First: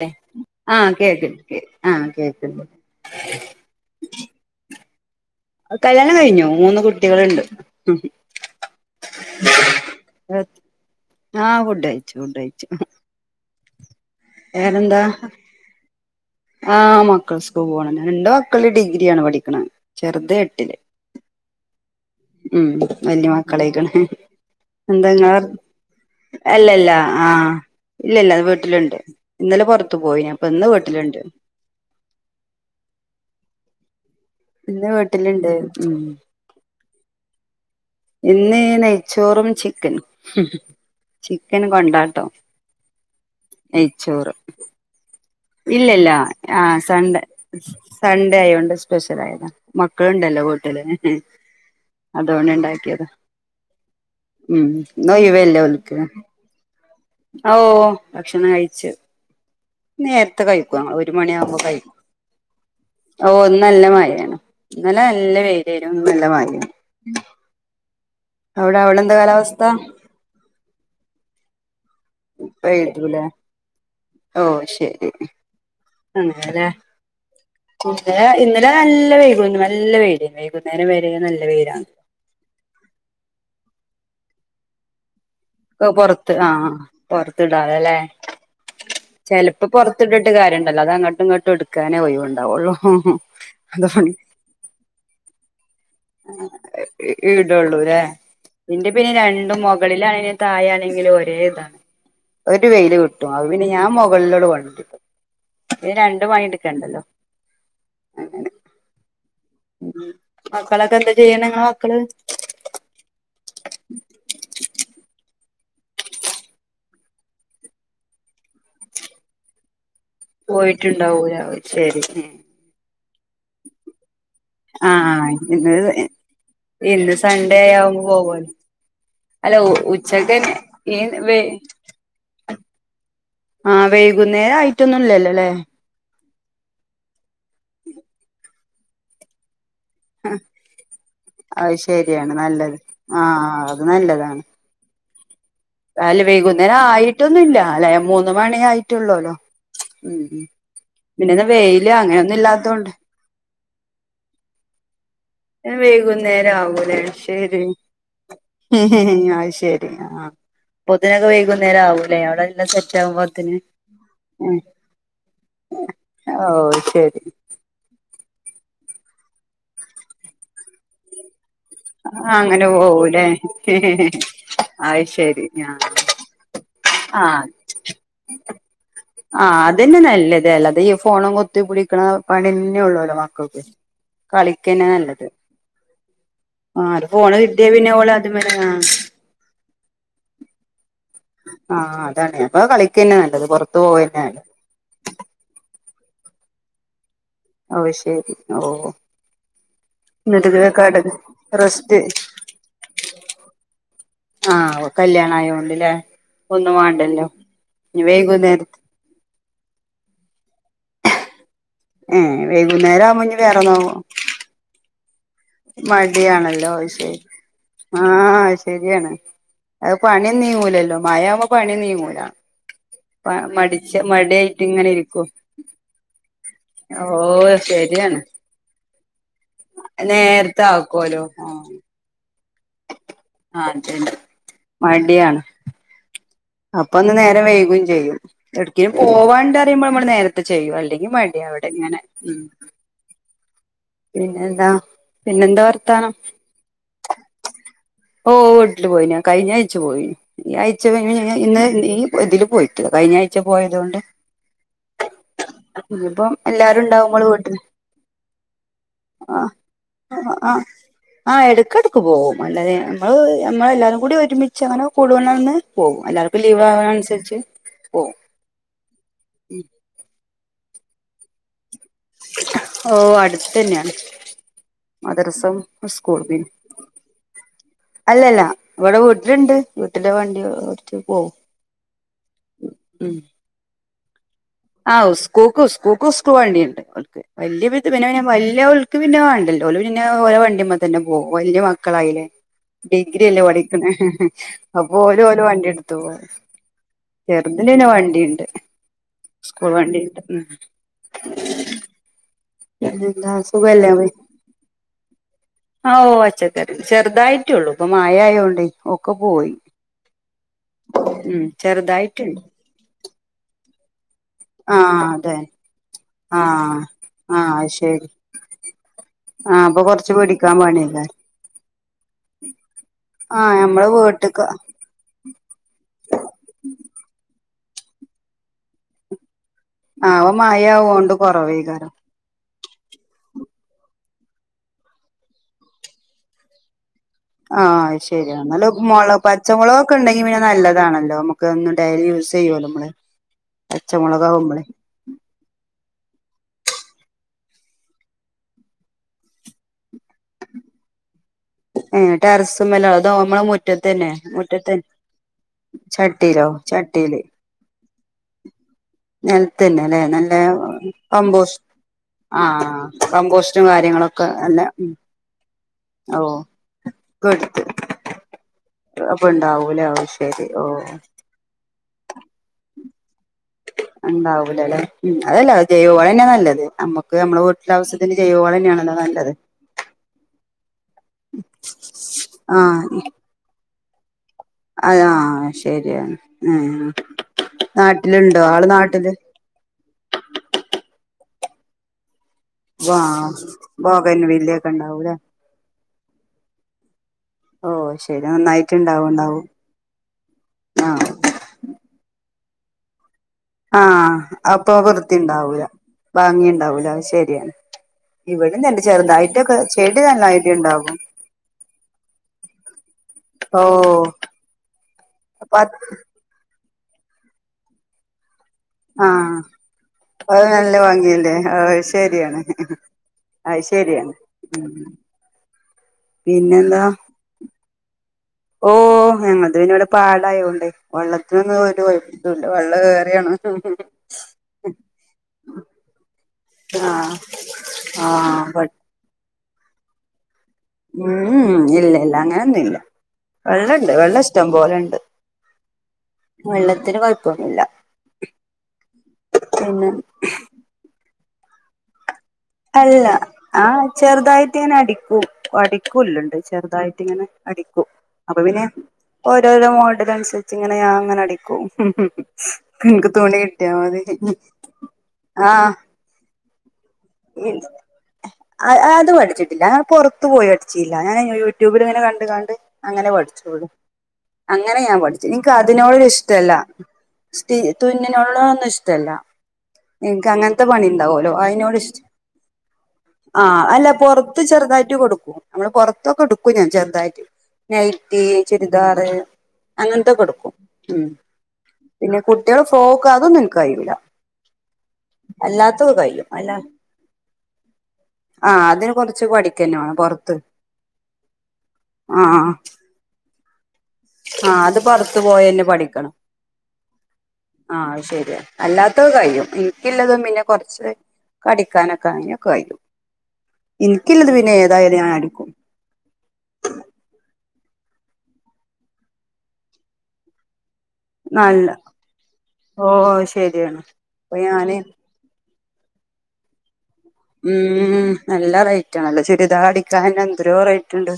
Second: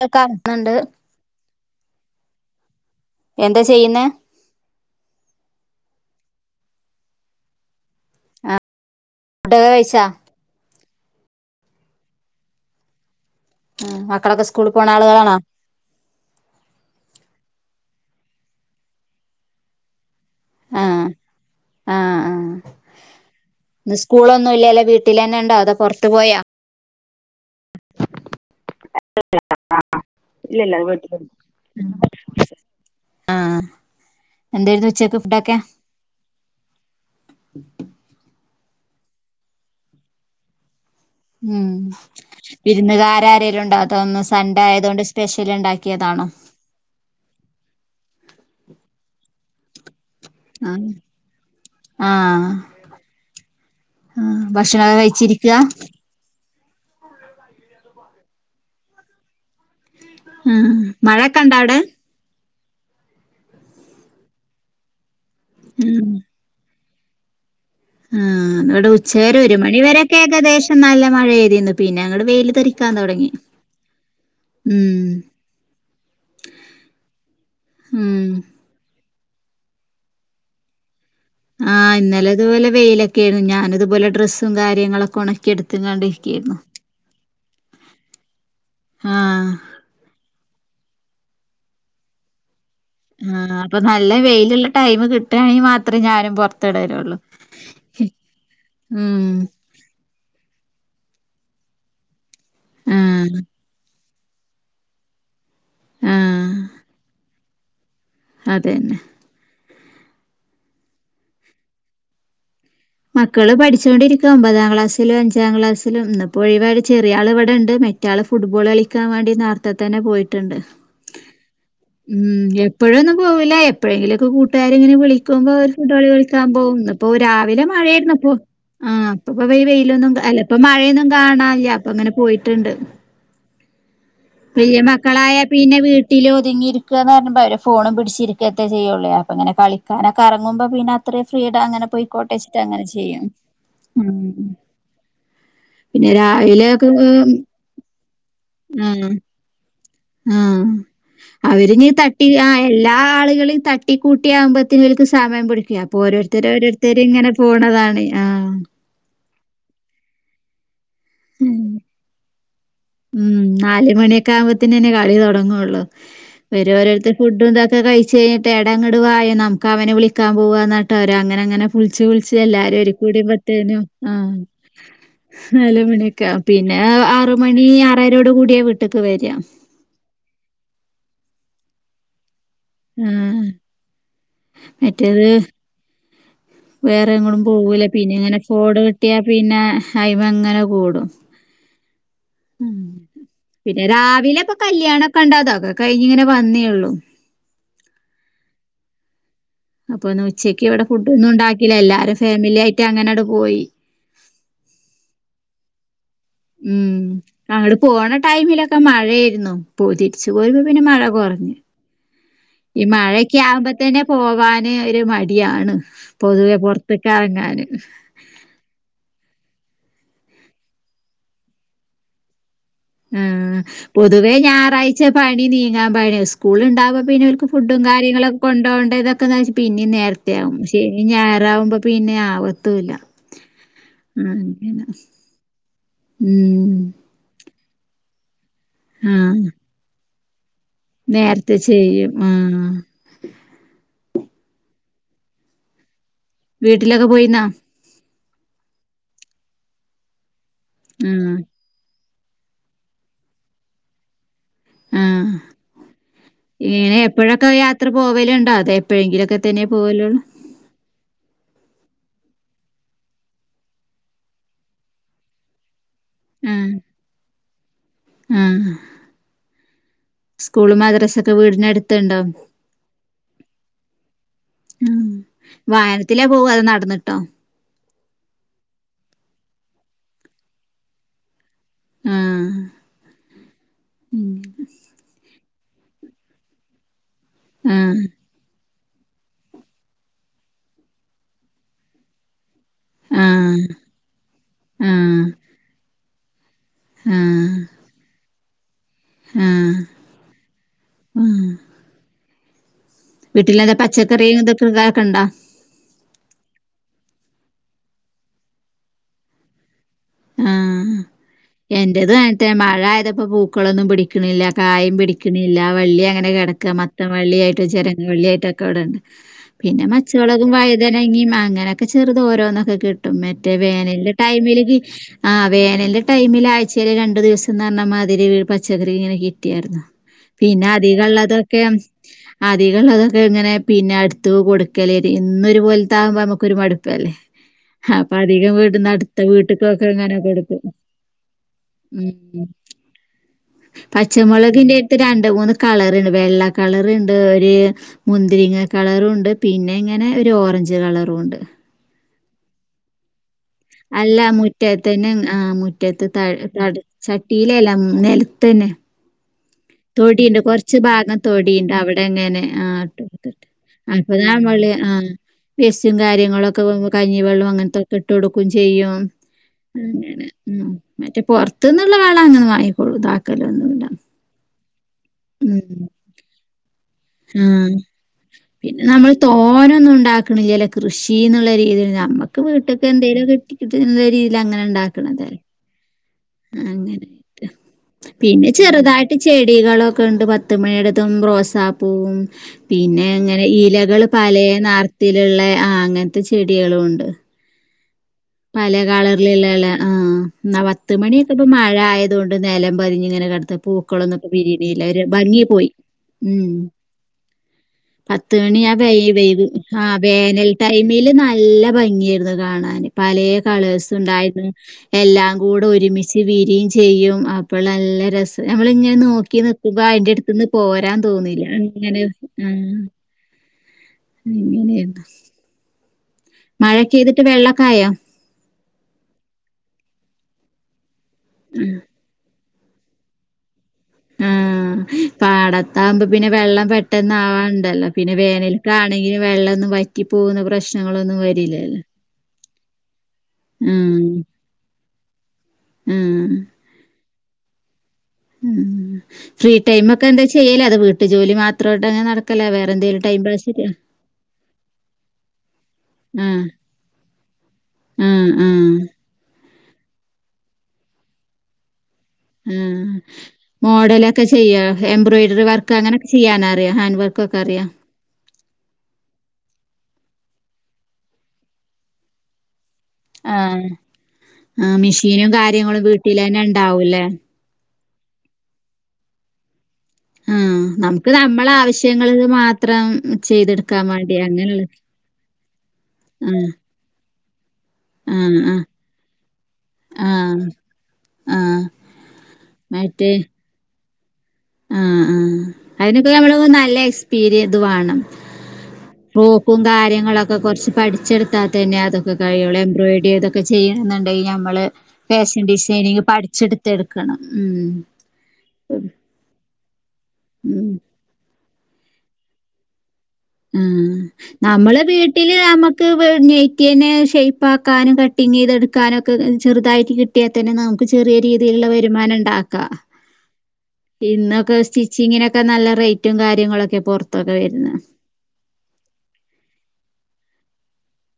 [unintelligible] കേൾക്കാറുന്നുണ്ട് ആ കേക്ക്ണ്ട് കേ ആ കേക്ക്ണ്ട് എന്താ ചെയ്യ്ന്നെ കല്യാണം കഴിഞ്ഞു മൂന്ന് കുട്ടികള്ണ്ട് ആ ഡൊ കഴിച്ചാ ആ ഫുഡഴിച്ച് ഫുഡഴിച്ച് ഉം മ വെറെന്താ ആ മക്കൾ സ് പോവാണ് രണ്ട് മക്കള് ഡിഗ്രിയാണ് പഠിക്കണെ ചെറ്ത് എട്ടില് ആഹ് ആഹ് ആഹ് ഉം വല്യ ഇന്ന് മക്കള്ളായ്ക്ക്ണ് സ്കൂളൊന്നും ഇല്ലല്ലേ വീട്ടിൽ തന്നെ എന്താങ്ങളെ ഉണ്ടോ അതോ പുറത്തു പോയാ അല്ലല്ല ആ ഇല്ലല്ല അത് വ ട്ടില്ണ്ട് ഇന്നലെ പൊർത്ത് പോയിന് അപ്പൊ ഇന്ന് വീട്ട്ല്ണ്ട് അ ഇന്ന് വീട്ടില്ണ്ട് ഉം ഇന്ന് നെയ്ച്ചോറും ചിക്കനും ചിക്കൻ ഉം കൊണ്ടാട്ടം വിരുന്നുകാരരേലും ണ്ടായിട്ട [unintelligible] ഇന്ന് സൺഡെ ആയതൊണ്ട് സ്പെഷ്യ ഇല്ലല്ല ആ സൺഡേ സൺഡേ ആയൊണ്ട് സ്പെഷ്യലായതാ മ ക്കള്ണ്ടല്ലോ വീട്ടില് ആഹ് ആഹ് അതോണ്ട്ണ്ടാക്ക്യത ആഹ് ഉം ഭക്ഷണൊക്കെ ഇന്നൊയ് കഴിച്ചിരിക്കാ വല്ലേ ഓൽക്ക് ഓ ഭക്ഷണം കഴിച്ചു നേരത്തെ ആഹ് കഴിക്കും ഞങ്ങള് ഒരു മഴയൊക്കെ ഉണ്ടോ മണിയാകുമ്പോ അവിടെ കഴിക്കും ഓ ഇന്നല്ല മയേണ് ഇന്നലെ നല്ല വെയ്‌ലേന്നു ഇന്നല്ല മയേണ് ഉം ഉം വടെ എന്താ ഉച്ചവരെ ഒരു കാലാവസ്ഥ മണിവരെക്കെ ഏകദേശം നല്ല മഴ പെയ്തിന്നു പിന്നെ ഞങ്ങട് വെയിൽ തെരിക്കാൻ പെയ്തൂലേ തൊടങ്ങി ഓ ശെരി അങ്ങനെലെ ഇന്നലെ ഉം ഇന്നലെ നല്ല വെയ്‌ലേനി നല്ല വെയ്ലേനി വൈകുന്നേരം വ ആ ഇന്നലെ അത്പോലെ വെയിലൊക്കെന്നു ഞാനിതുപോലെ ഡ്രസ്സും കാര്യങ്ങളൊക്കെ ഒണ പൊറത്ത് അഹ് പൊറത്ത്ട അല്ലേ ആഹ് ചിലപ്പോ പുറത്ത് ഇട്ടിട്ട് കാര്യംണ്ടല്ലോ അത് അങ്ങോട്ടും ഇങ്ങോട്ടും എടുക്കാനേ ഒഴിവു ഉണ്ടാവുള്ളൂ ആ അപ്പൊ നല്ല വെയിലുള്ള ടൈം കിട്ടുകയാണെങ്കി മാത്രേ ടുള്ളൂല്ലേ ഇന്റെ പിന്നെ ഉം രണ്ടും മുകളിലായാൽ തായ ആണെങ്കിലും ഒരേ ഇതാണ് ഒരു വെയില് കിട്ടും ആഹ് അപോ പിന്നെ ഞാൻ മുകളിലോട് ഇത് രണ്ടു പണി എടുക്കണ്ടല്ലോ അതെ മക്കളൊക്കെ എന്താ ചെയ്യണ് നിങളെ മക്കള് മക്കള് പഠിച്ചുകൊണ്ടിരിക്ക ഒമ്പതാം ക്ലാസ്സിൽ അഞ്ച ഞ്ചാ ക്ലാസിൽ ഒന്ന് അപ്പൊ ഒയിവായൊണ്ട് ചെറിയൾ ഇവിടെണ്ട് മാറ്റൾ ഫുട്ബോൾ കളിക്കാൻ വേണ്ടി നാട്ട തന്നെ പോയിട്ടുണ്ട് പോയിട്ടുണ്ടാവൂല ശരി ഉം എപ്പോഴും ഇത് പോവില്ല എപ്പോഴെങ്കിളോക്കെ കൂട്ടുകാരിങ്ങനെ ആഹ് വിളിക്കുമ്പോൾ അവ ഇന്ന് ഫുട്ബോള് കളിക്കാൻ പോകും അപ്പൊ ഇന്ന് രാവില സൺഡേ ആവുമ്പോ മഴയായിരുന്നു അപ്പോ പോവല്ലോ ആ ഇപ്പപ്പോ അല്ല വെ വെയിലൊന്നും ഉച്ചക്കന്നെ അല്ലപ്പോ ഈ മഴയൊന്നും വെ കാണല്ല അപ്പ അങ്ങനെ പോയി ട്ടുണ്ട് അ വെ പിന്നെ മക്കളായ പിന്നെ വീ കുട്ടിൽ ഒതുങ്ങിയിരിക്കുകന്ന് പറുമ്പോ അവര് ഫോണും പിടിച്ചിരിക്കുക ചെയ്യുകയുള്ളേ അപ്പൊങ്ങെ കളി കാരണം കറങ്ങുമ്പോ പിന്നെ അത്രയും ഫ്രീടം അത് അങ്ങനെ പോയിക്കോട്ട ശരിയാണ് വച്ചിട്ട് നല്ലത് അങ്ങനെ ചെയ്യും ആഹ് പിന്നെ ന്നാലും വൈകുന്നേരം രാവിലെയൊക്കെ ആയിട്ടൊന്നുല്ല അല്ല മൂന്ന് മണി ആയിട്ടുള്ളല്ലോ ആ അവര് നീ വെയില് തട്ടി അങ്ങനെയൊന്നും ഇല്ലാത്തോണ്ട് എല്ലാ ആളുകളും ത തട്ടി കൂട്ടി ആവുമ്പോഴേക്കും ഇവർക്ക് സ്കൂളിൽ സമയം പിടിക്കും അപ്പൊ ഓരോത്തരു വൈകുന്നേരം ആവൂലേ ഓരോത്തരും ഇങ്ങനെ ശരി പോണതാണ് ആ അത് ശരി ആഹ് അപ്പോത്തിനൊക്കെ ഉം വൈകുന്നേരം ആവൂലേ അവിടെ എല്ലാം സെറ്റ് ഉം ആകുമ്പോത്തിന് നാല മണിയൊക്കെ ആവുമ്പോത്തനന്നെ കളി തുടങ്ങുള്ളു ഓ വരെരുത്തരു ശരി ഫുഡ് ഇന്തൊക്കെ കഴിച്ച കഴിഞ്ഞ തേടങ്ങിടുവായ നമുക്ക് അവനെ വിളിക്കാൻ പോക എന്നായിട്ട് അവ അങ്ങനെ അങ്ങനെ വിളിച്ച് വിളിച്ച് അങ്ങനെ എല്ലാരും ഒ കൂടി പോവൂലേ പത്തേനോ ആ അത് ശരി ആഹ് നാലുമണി പിന്നെ ആറു ആഹ് മണി ആറായിരോട് കൂടിയ വീട്ടേക്ക് വെര ആഹ് ത്ത് പിടിക്കണ പണി ന്നേ ഉള്ളല്ലോ മക്കൾക്ക് കളിക്കന്നെ നല്ലത് ആ ഒരു ഫോണ് വേറെങ്ങോടു കിട്ടിയ പോകൂല ഓള് പിന്നെ ഇങ്ങനെ അതുമ്മല് ഫോട് ആഹ് കിട്ടിയാ പിന്നെ അയി്മ അങ്ങനെ കൂടും ആഹ് അതാണ് അപ്പൊ ഉ കളിക്കന്നെ നല്ലത് പുറത്തു പിന്നെ പോവന്നെ നല്ലത് രാവിലൊക്കെ കല്യാണം ഒക്കെ ഉണ്ടതൊകെ കൈ ങ്ങനെ വന്നേള്ളൂ ഓ ശെരി ഓ അപ്പൊന്ന് എന്നിട്ട് ഉച്ചക്ക് ഇവിടെ കട ഫുഡ് ഒന്നു ഉണ്ടാക്കില്ല റെസ്റ്റ് എല്ലാരും ഫാമിലി ആയിട്ട് അങ്ങനെ അവിടെ പോയി ആ കല്യാണ ആയൊണ്ട്ല്ലേ ഉം അങ്ങടെ പോണ ടൈമിലൊക്കെ വൈകുന്നേരത്ത് മഴാരുന്നു പോ തിരിച്ചു പോരുമ്പോ പിന്നെ മഴ കൊറഞ്ഞു ഏഹ് ഇ വൈകുന്നേരം ആവുമ്പോ ഇനി മഴക്കെആവുപോത്തിന് പോവന് മടിയണല്ലോ ശരി ഇറങ്ങാന് ആ ശരിയാണ് അത് പണി നീങ്ങൂലല്ലോ മഴവുമ്പോ പണി നീങ്ങൂല ഉം മടിച്ച പൊതുവേ മടിയായിട്ട് ഇങ്ങനെ ഞായറാഴ്ച ഇരിക്കും പണി നീങ്ങാൻ പ സ്കൂൾ ഉണ്ടാവക്പോ ഓ പിന്നെക്ക് ഫുഡും ശരിയാണ് കയങ്ങളക്ക കൊണ്ടപോേണ്ട ഇതൊക്ക വെച്ച പിന്നെ നേരത്തെ ആകും ശെനി ആക്കോലോ ആ ഞായറുകുബോ പ പിന്നെ ആവതൂല്ല്യ അതന്നെ അ മടിയാണ് അപ്പൊ അന്ന് നേരം വേകയും ചെയ്യും ഇടക്കും ആഹ് പോവാണ്ട് അറിയുമ്പോൾ നമ്മ നേര ചെയ്യു അല്ലെങ്കിൽ മടി നേരത്തെ അവിടെ ഇങ്ങനെ ചെയ്യും ഉ ആഹ് പിന്നെ എന്താ പിന്നെന്താ വർത്താനം. വീട്ടിലൊക്കെ പോയിന്നാ. ഓ വീട്ടില് പോയിന് ഞാൻ കഴിഞ്ഞയിച്ച പോയി ഈ ആഴ്ച്ചഴ ആഹ് നീ ഇതില് പോയിട്ടില്ല [unintelligible] കഴിഞ്ഞഴ്ച പോയത് ണ്ട് ആ എല്ലാരും ഇങ്ങനെ ഉണ്ടാവുമ്പോള് എപ്പോഴൊക്കെ വീട്ടില് യാത്ര പോവലുണ്ടോ അതെ എപ്പോഴെങ്കിലൊ ക്കെ തന്നെ പോവല്ലോള്ളു ആ എടുക്കടു പോകും അല്ലാതെ നമ്മള് നമ്മളെല്ലാവരും കൂടി ഒരുമിച്ച് അങ്ങനെ കൂടുവെണന്ന് പോകും ആഹ് പ്പലീവാവൂനുസരിച്ച് പോം സ്കൂള് മദ്രസ് ഒക്കെ വീടിനട് ഓ അടുത്തനാണ് ആഹ് മദ്രസംസ്ക്കൂൾ വാഹനത്തിലാ പി പോവാ അതോ നടന്നിട്ടോ അല്ലല്ല ഇവടെ വീട്ടിലുണ്ട് വീട്ടലേ വണ്ടി ഓടിച്ച് പോവും ഉ ഉം കോക്കോസ്ക് വണ്ടി ഉണ്ട്ക്ക് വലിയ ആഹ് വിധനവന വല്ല [unintelligible] പിന്നെ വണ്ടല്ലോ ഓ ല് പിന്നെ ഓരോ വണ്ടിമ്മതന്നെ പോകും വലിയ മക്കളായില്ലേ ഡിഗ്രി അല്ലേ ആഹ് പഠിക്കണ അപ്പൊ ഓരോ ആഹ് ഓരോ വണ്ടി എടുത്തു പോ ആഹ് ചെറുതിനെ വണ്ടിണ്ട് സ്കൂൾ ആഹ് വണ്ടിണ്ട് ഉം ആഹ് ന്നെന്താ വീട്ടിലെന്താ സുഖല്ലേ പച്ചക്കറിയും ഇതൊക്കെ ഇതാക്കണ്ടാ ഓ അച്ച ത [unintelligible] ചെറുതായിട്ടള്ളൂ ഇപ്പൊ മഴയോണ്ടെ ഒക്കെ പൊയി ആ എന്റത് ചെറുതായിട്ടുണ്ട് മഴ ആയതപ്പോ പൂക്കളൊന്നും വിക്കണില്ല കായം ആഹ് അതെ പിടിക്കണില്ല വള്ളി അങ്ങനെ കിടക്കുക ആഹ് മത്തം ആഹ് വള്ളിയായിട്ട് അത് ചിരങ്ങ ശരി വള്ളിയായിട്ടൊക്കെ ഇവിടെണ്ട് ആഹ് അപ്പൊ പിന്നെ കൊറച്ച് മച്ചവളകും പിടിക്കാൻ പണിയല്ലേ വൈതനങ്ങിയ അങ്ങനൊക്കെ ചെറുത ഓരോന്നൊക്കെ കിട്ടും മറ്റേ ആഹ് ഞമ്മള് വേനലി ടൈ വീട്ട്ക്ക് മില് ആ വേനലിന്റെ ടൈമിൽ ആഴ്ചൽ രണ്ടു ദിവസംന്ന് പറഞ്ഞാൽ മാതിരി പച്ചക്കറി ഇങ്ങനെ കിട്ട ആഹ് ഇപ്പൊ പിന്നെ മഴയാവോണ്ട് അധികള്ളതൊക്കെ കൊറവേക്കാരം അധികള്ളതൊക്കെ ഇങ്ങനെ പിന്നെ അടുത്ത് കൊടുക്കലേ എന്നും ഒരുപോലത്തെ ആകുമ്പോ നമുക്കൊരു മടു ല്ലേ അപ്പൊ അധികം വീടിനടുത്തു മുളമൊക്കെ ഉണ്ടെങ്കി പിന്നെ നല്ലതാണല്ലോ നമുക്ക് എന്നും ഡൈലി യൂസ് ചെയ്യുമല്ലോ നമ്മള് പച്ചമുളകാവുമ്പളേ പച്ചമുളകിന്റെഅടുത്ത് രണ്ട് മൂന്ന് കളറുണ്ട് വെള്ള കളറുണ്ട് ഒരു മുന്തിരിങ്ങ കളറുണ്ട് പിന്നെ ഇങ്ങനെ ഒരു ഓറഞ്ച് കളറും ഉണ്ട് ഏഹ് ടെറസ്മ്മലോ അതോ അമ്മളെ മു അല്ല മുറ്റത്തന്നെ ആ മുറ്റത് ചട്ടിയിലോ ത ചട്ടിയില് ചട്ടിലല്ല നിലത്തന്നെ [unintelligible] നിലത്തന്നെ അല്ലെ നല്ല തൊടിയുണ്ട് കുറച്ച് ഭാഗം കമ്പോസ് തൊടിയുണ്ട് അവിടെ അങ്ങനെ ആഹ് ആട്ട കമ്പോസ്റ്റും ആ കാര്യങ്ങളൊക്കെ ഞാ നല്ല മളെ [unintelligible] ഉം ആഹ വേസ്റ്റും ഓ കാര്യങ്ങളൊക്കെ കഞ്ഞിവെള്ളവും എടുത്ത് അങ്ങനത്തെൊക്കെ ഇട്ട് കൊടുക്കും ചെയ്യും അപ്പൊ ഉണ്ടാവൂലേ ഓ അങ്ങെ ശരി മ്മ് ഓ മറ്റേ പുറത്തുന്നള്ള വളം അങ്ങനെ വാങ്ങി ഇതാക്കലൊന്നുല്ല ഉ് അതല്ല ജൈവവളം തന്നെ നല്ലത് നമ്മക്ക് നമ്മളെ ആ വീട്ടിലെ ആവശ്യത്തിന് ജൈവ വളം പിന്നെ തന്നെയാണല്ലോ നമ്മൾ നല്ലത് തോനൊന്നും ഉണ്ടാക്കണില്ലല്ലോ കൃഷി എന്നുള്ള രീതിയിൽ നമ്മുക്ക് വീട്ടൊക്കെ ആഹ് എന്തെങ്കലോ കെട്ടി എന്ന രീതി അങ്ങനെ അതാ ഉണ്ടാക്കണതല്ലെ ശരിയാണ് ഉം അങ്ങനെ നാട്ടിലുണ്ടോ പിന്നെ ആള് നാട്ടില് ചെറുതായിട്ട് ചെടികളൊക്കെ ഉണ്ട് പത്ത്മണിയുടെ റോസാ പൂവും വാ പിന്നെ അങ്ങനെ ഇലകൾ ബോഗൈൻ പല വില്ലയൊക്കെ ഉണ്ടാവൂലേ നിറത്തിലുള്ള ആ അങ്ങനത്തെ ചെടികളും ഉണ്ട് ഓ ശരി പല നന്നായിട്ട് ഇണ്ടാവും കളറിലുള്ള ഉണ്ടാവും ഇല ആ എന്നാ ആഹ് പത്ത്മണിയക്കെ ഇപ്പോ മഴ ആയത് കൊണ്ട് നിലം പാതഞ് ഇങ്ങനെ കിടക്കും പൂക്കളൊന്നും ആഹ് ഇപ്പോ അപ്പൊ വിരിയിണില്ല വൃത്തി ഭംഗി ഉണ്ടാവൂല പോയി ഭംഗി മ്മ് ഉണ്ടാവൂല അത് ശരിയാണ് പത്ത് മണി ഇവിടെയും തന്നെ ചെറുതായിട്ടൊക്കെ ആ ചെടി നല്ലായിട്ട് വേനൽ ഉണ്ടാകും ടൈമില് നല്ല ഭംഗിയായിരുന്നു കാണാന് പലേ ഓ കളർസ് ഉണ്ടായിരുന്നു എല്ലാംകൂടി പത് ഒരുമിച്ച് വിരി യും ചെയ്യും അപ്പോൾ നല്ല രസ നമ്മളിങ്ങനെ നോക്കി ആഹ് നക്കുമ്പോ അയിന്റെ അത് അടുത്ത്ന്ന് നല്ല പോരാന് ഭംഗിയല്ലേ തോന്നില്ല അത് അങ്ങനെ ശരിയാണ് ആ അത് ശരിയാണ് ഉം അങ്ങനെയിരുന്ന് പിന്നെന്താ മഴൊക്കെ പെയ്തിട്ട് വെള്ളൊക്കെ ആയോ ഓ ഞങ്ങത് പിന്നെോടെ പാടായോണ്ടേ വെള്ളത്തിനൊന്നും ഒരു വെള്ള ഏറയാണ് ആ പാടത്താകുമ്പോ പിന്നെ വെള്ളം പെട്ടന്ന ആഹ് ആവാണ്ടല്ലോ പിന്നെ ആഹ് വേനൽക്കെ ബട്ട് ആണെങ്കില വെള്ള വറ്റി പോകുന്ന പ്രശനം ഉം ഇല്ല ഇല്ല അങ്ങനെയൊന്നുംല്ല ആ വെള്ളണ്ട് വെള്ള ഇഷ്ടം പോലെണ്ട് വെള്ളത്തിന് കുഴപ്പ ന്നില്ല ഉ ഫ്രീ ടൈമ ഒക്കെ എന്താ ചെയ്യലേ അത് വീട്ടു ജോലി മാത്രമായിട്ട് അങ്ങെ നടക്ക അല്ല ആ് ചെറുതായിട്ട ഇങ്ങനെ അടിക്കൂ അടിക്കൂല്ലണ്ട് ആഹ് ചെറുതായിട്ട ഇങ്ങനെ അടിക്കും ആഹ് അപ്പൊ പിന്നെ ആഹ് ഓരോരോ മോഡൽ അനുസരിച്ച് ഇങ്ങനെ ഞാൻ അങ്ങനെ അടിക്കും ആ എനിക്ക് തുണി കിട്ടിയാ മതി മോഡലൊക്കെ ചെയ്യ എംബ്രോയിഡറി വർക്ക് ആഹ് അങ്ങനെൊക്കെ ചെയ്യാനറിയോ ഹാൻഡ് വർക്ക് ഒക്കെ അറിയോ അത് പഠിച്ചിട്ടില്ല പുറത്തു പോയി പഠിച്ചില്ല ഞാൻ യൂട്യൂബിൽ ഇങ്ങനെ കണ്ട് കാണ്ട് അങ്ങനെ പഠിച്ചൊള്ളു ആഹ് ആഹ് അങ്ങനെ ഞാൻ പഠിച്ചു മെഷീനും എനിക്ക് കാര്യങ്ങളും അതിനോടൊരു വീട്ടിലന്നെ ഇഷ്ടല്ല ഉണ്ടാവൂല്ലേ തുന്നിനോടുന്നും ഇഷ്ടമല്ല നിനക്ക് ആഹ് അങ്ങനത്തെ പണി നമുക്ക് ഉണ്ടാവുമല്ലോ നമ്മളെ അതിനോട് ഇഷ്ടം ആവശ്യങ്ങള് മാത്രം ആഹ ചെയ്തെടുക്കാൻ അല്ല വേണ്ടി പുറത്ത് അങ്ങനെയുള്ള ചെറുതായിട്ട് കൊടുക്കൂ നമ്മള് പുറത്തൊക്കെ ആഹ് കൊടുക്കും ഞാൻ ചെറുത നൈറ്റി ആഹ് ആഹ് ചുരിദാർ അങ്ങനത്തെ ഒകെ ആഹ് എടുക്കും ആഹ് പിന്നെ കുട്ടികൾ ഫ്രോക്ക് മറ്റേ അതൊന്നും എനിക്ക് കഴിയില്ല ആഹ് ആ അതിനക്കെ കഴിയും നമ്മള് അല്ല നല്ല എക്സ്പീരിയൻ ഇത് വേണം ആഹ് അതിന് കൊറച്ച് ഫ്രോക്കും പഠിക്കന്നെ വേണം പൊറത്ത് കാര്യങ്ങളൊക്കെ കുറച്ച് പഠിച്ചെടുത്താൽ തന്നെ അതൊക്കെ ആഹ് കഴിയുള്ളൂ എംബ്രോയ്ഡ ഇതക്കെ ചെയ്യ ണ്ടെങ്ക ആഹ് നമ്മള് അത് പൊറത്ത് ഫാഷൻ പോയന്നെ ഡിസൈനിങ് പഠിക്കണം പഠിച്ചെടുത്ത് എടുക്കണം ആഹ് അത് ശരിയാ അല്ലാത്തത് കഴിയും എനിക്കുള്ളതും പിന്നെ കൊറച്ച് അടിക്കാനൊക്കെ അങ്ങ കഴിയും എനിക്കില്ലത് മം ആ പിന്നെ നമ്മള് ഏതായാലും ഞാൻ വീട്ടില് അടിക്കും നമ്മുക്ക് [unintelligible] ഷെയ്പ്പ് പ്പാക്കാനും കട്ടിങ് ചെയ്തെടുക്കാനൊക്കെ ചെറുതായിട്ട് കിട്ടിയാൽ തന്നെ നമുക്ക് ചെറിയ രീതിയിലുള്ള നല്ല വരുമാനം ഒണ്ടാക്ക ഓഹ് ശരിയാണ് അപ്പൊ ഇന്നൊക്കെ ഞാന് സ്റ്റിച്ചിങ്ങിന് ഒക്കെ നല്ല റേറ്റും കാര്യങ്ങളൊക്കെ പുറത്ത് ഉം നല്ല റേറ്റാണല്ലേ ചുരിദാറ് അടിക്കാ എന്തോരോ റേറ്റ് ഉണ്ട്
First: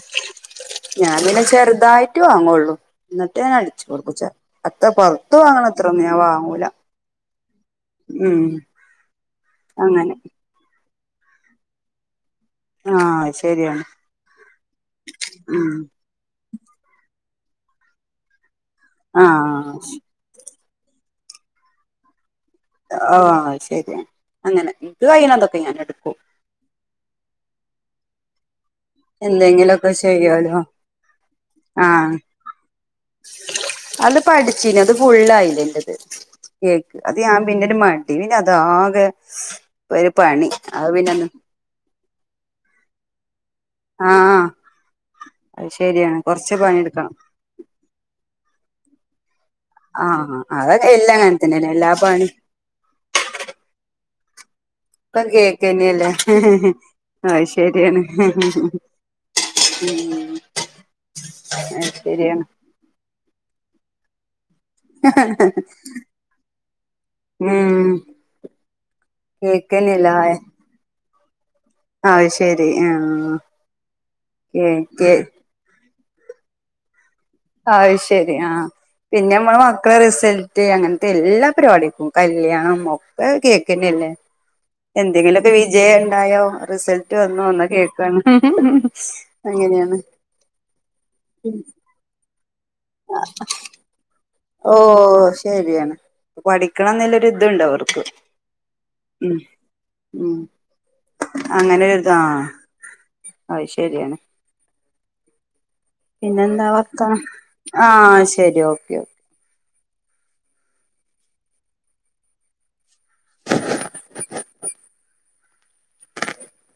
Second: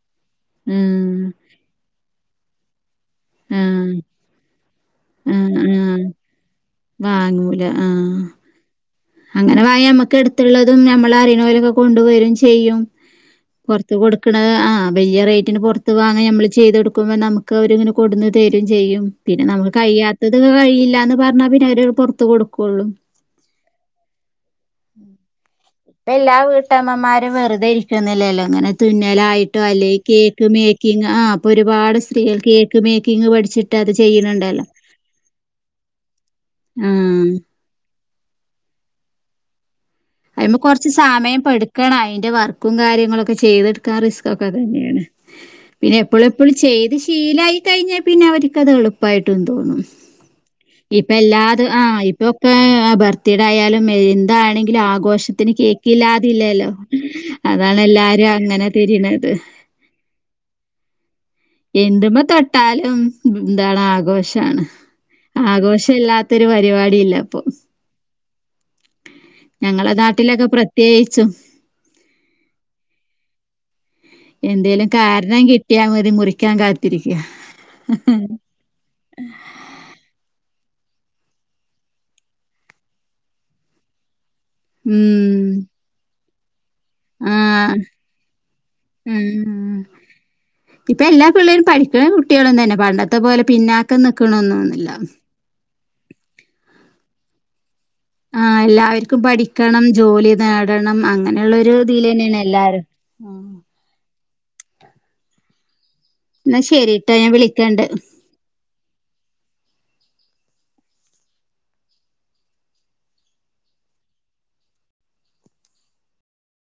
ഉം ഞാപിന്നെ ചെറുതായിട്ട് വാങ്ങുള്ളൂ എന്നിട്ട് ഞാൻ അടിച്ചു ആഹ് കൊടുക്കുച്ചേ അത്ര പുറത്ത് ആഹ് വാങ്ങണ ആഹ് അത്രെന്നും ഞാൻ വാങ്ങൂല വാങ്ങൂല ആ ഉം അങ്ങനെ വാങ്ങി യ നമ്മക്ക് അടുത്തുള്ളതും നമ മ്മള അറിനോലൊക്കെ കൊണ്ടുവരും ചെയ്യും ആഹ് ശരിയാണ് പുറത്ത് കൊടുക്കണ ആ വലിയ റേറ്റിന് ഉം പുറത്ത് വാങ്ങ നമ്മള് ചെയ്ത് കൊടുക്കുമ്പ നമുക്ക് ഒക്കെ അവരിങ്ങനെ കൊടുന്നു തരും ചെയ്യും പിന്നെ നമ്മുക്ക് ആഹ് കഴിയാത്തതൊക്കെ [unintelligible] ഇല്ലാന്ന് പറഞ്ഞാ പിന്നെ അവര് പുറത്ത് കൊടുക്കും ആ ശരിയാണ് അങ്ങനെ എനിക്ക് കഴിയണെന്തൊക്കെ ഞാൻ എടു എല്ലാ വീട്ടമ്മമാരും വെറുതെരിക്കുന്നില്ലല്ലോ അങ്ങനെ തുന്നലായിട്ടോ അല്ലെ എന്തെങ്കിലുമൊക്കെ കേക്ക് ചെയ്യാലോ മേക്കിങ് ആ അപ്പൊ ഒരുപാട് ആഹ് സ്ത്രീകൾ കേക്ക് മേക്കിങ് പഠിച്ചിട്ട് അത് പഠിച്ചീന് അത് ഫുള്ളായില്ലാന്റിത് കേക്ക് അത് ആഹ് ഞാൻ പിന്നീട് മ പിന്ന അത് ആകെ അയിമ്മ കൊറച്ച് സമയം പടുക്കണം അതിന്റെ വർക്കും കാര്യങ്ങളൊക്കെ ഒക്കെ ചെയ്തെടുക്കാ ആഹ് റിസ്ക്കൊക്കെ തന്നെയാണ് അത് പിന്നെ ശരിയാണ് എപ്പഴും എപ്പഴും കൊറച്ച് ചെയ്ത് പണിയെടുക്കണം ശീലായി കഴിഞ്ഞാൽ പിന്നെ അവരിക്കത് എളുപ്പായിട്ടും തോന്നും ആഹ് അതൊക്കെ ഇപ്പൊ എല്ലാം അങ്ങനെ എല്ലാതും തന്നെയല്ലേ ആ എല്ലാ പണി ഇപ്പൊക്കെ ബർത്ത്ഡേ ആയാലും എന്താണെങ്കിലും ഒക്കെ ആഘോഷത്തിന് കേക്കന്നെയല്ലേ കേക്കില്ലാതില്ലല്ലോ അത് അതാണ് എല്ലാരും അങ്ങനെ തിരിണത് ഉം എന്തുമ്മ തൊട്ടാലും എന്താണ് ആഘോഷാണ് ആഘോഷം ഇല്ലാത്തൊരു പരിപാടി ഇല്ല അപ്പൊ ഉം ഞങ്ങളെ നാട്ടിലൊക്കെ പ്രത്യേകിച്ചും ആ ശെരി ആ എന്തേലും കാരണം കിട്ടിയാൽ മതി മുറിക്കാൻ കാത്തിരിക്കും അത് ശരി ആഹ് പിന്നെ നമ്മള മക്കളെ റിസൽ റ്റ് അങ്ങനത്തെ എല്ലാ പരി പാടിക്കും കല്യാണം ഒക്കെ കേക്കിൻ്റെല്ലേ- ഉം എന്തെങ്കിലുഒക്കെ വിജയ ഒണ്ടായൊ റിസൾട്ട് വന്നു എന്ന് ആഹ് കേക്കാണ് ആഹ് അങ്ങനെയാണ് ഇപ്പൊ എല്ലാ പിള്ളേരും പഠിക്കണ കുട്ടികളും തന്നെ പണ്ടത്തെ പോലെ പിന്നാക്കം ഓ നിക്കണൊന്നൊന്നുല്ല. ശരിയാണ് പഠിക്കണന്നില്ല ഓര്ഇതുണ്ട് അവർക്ക് ആഹ് എല്ലാവർക്കും ഉം പഠിക്കണം ജോലി ഉം നേടണം അങ്ങനെയുള്ളരു അങ്ങനെ ഒരു ഇത് ഇതീല് ആ തന്നെണ് എല്ലാരും ആഹ് അത് ശരിയാ പിന്നെ എന്നാ എന്താ വർത്ത ശരിട്ടോ ഞാൻ വിളിക്കണ്ട്. ആ ശരി ഓക്കെ ഓക്കെ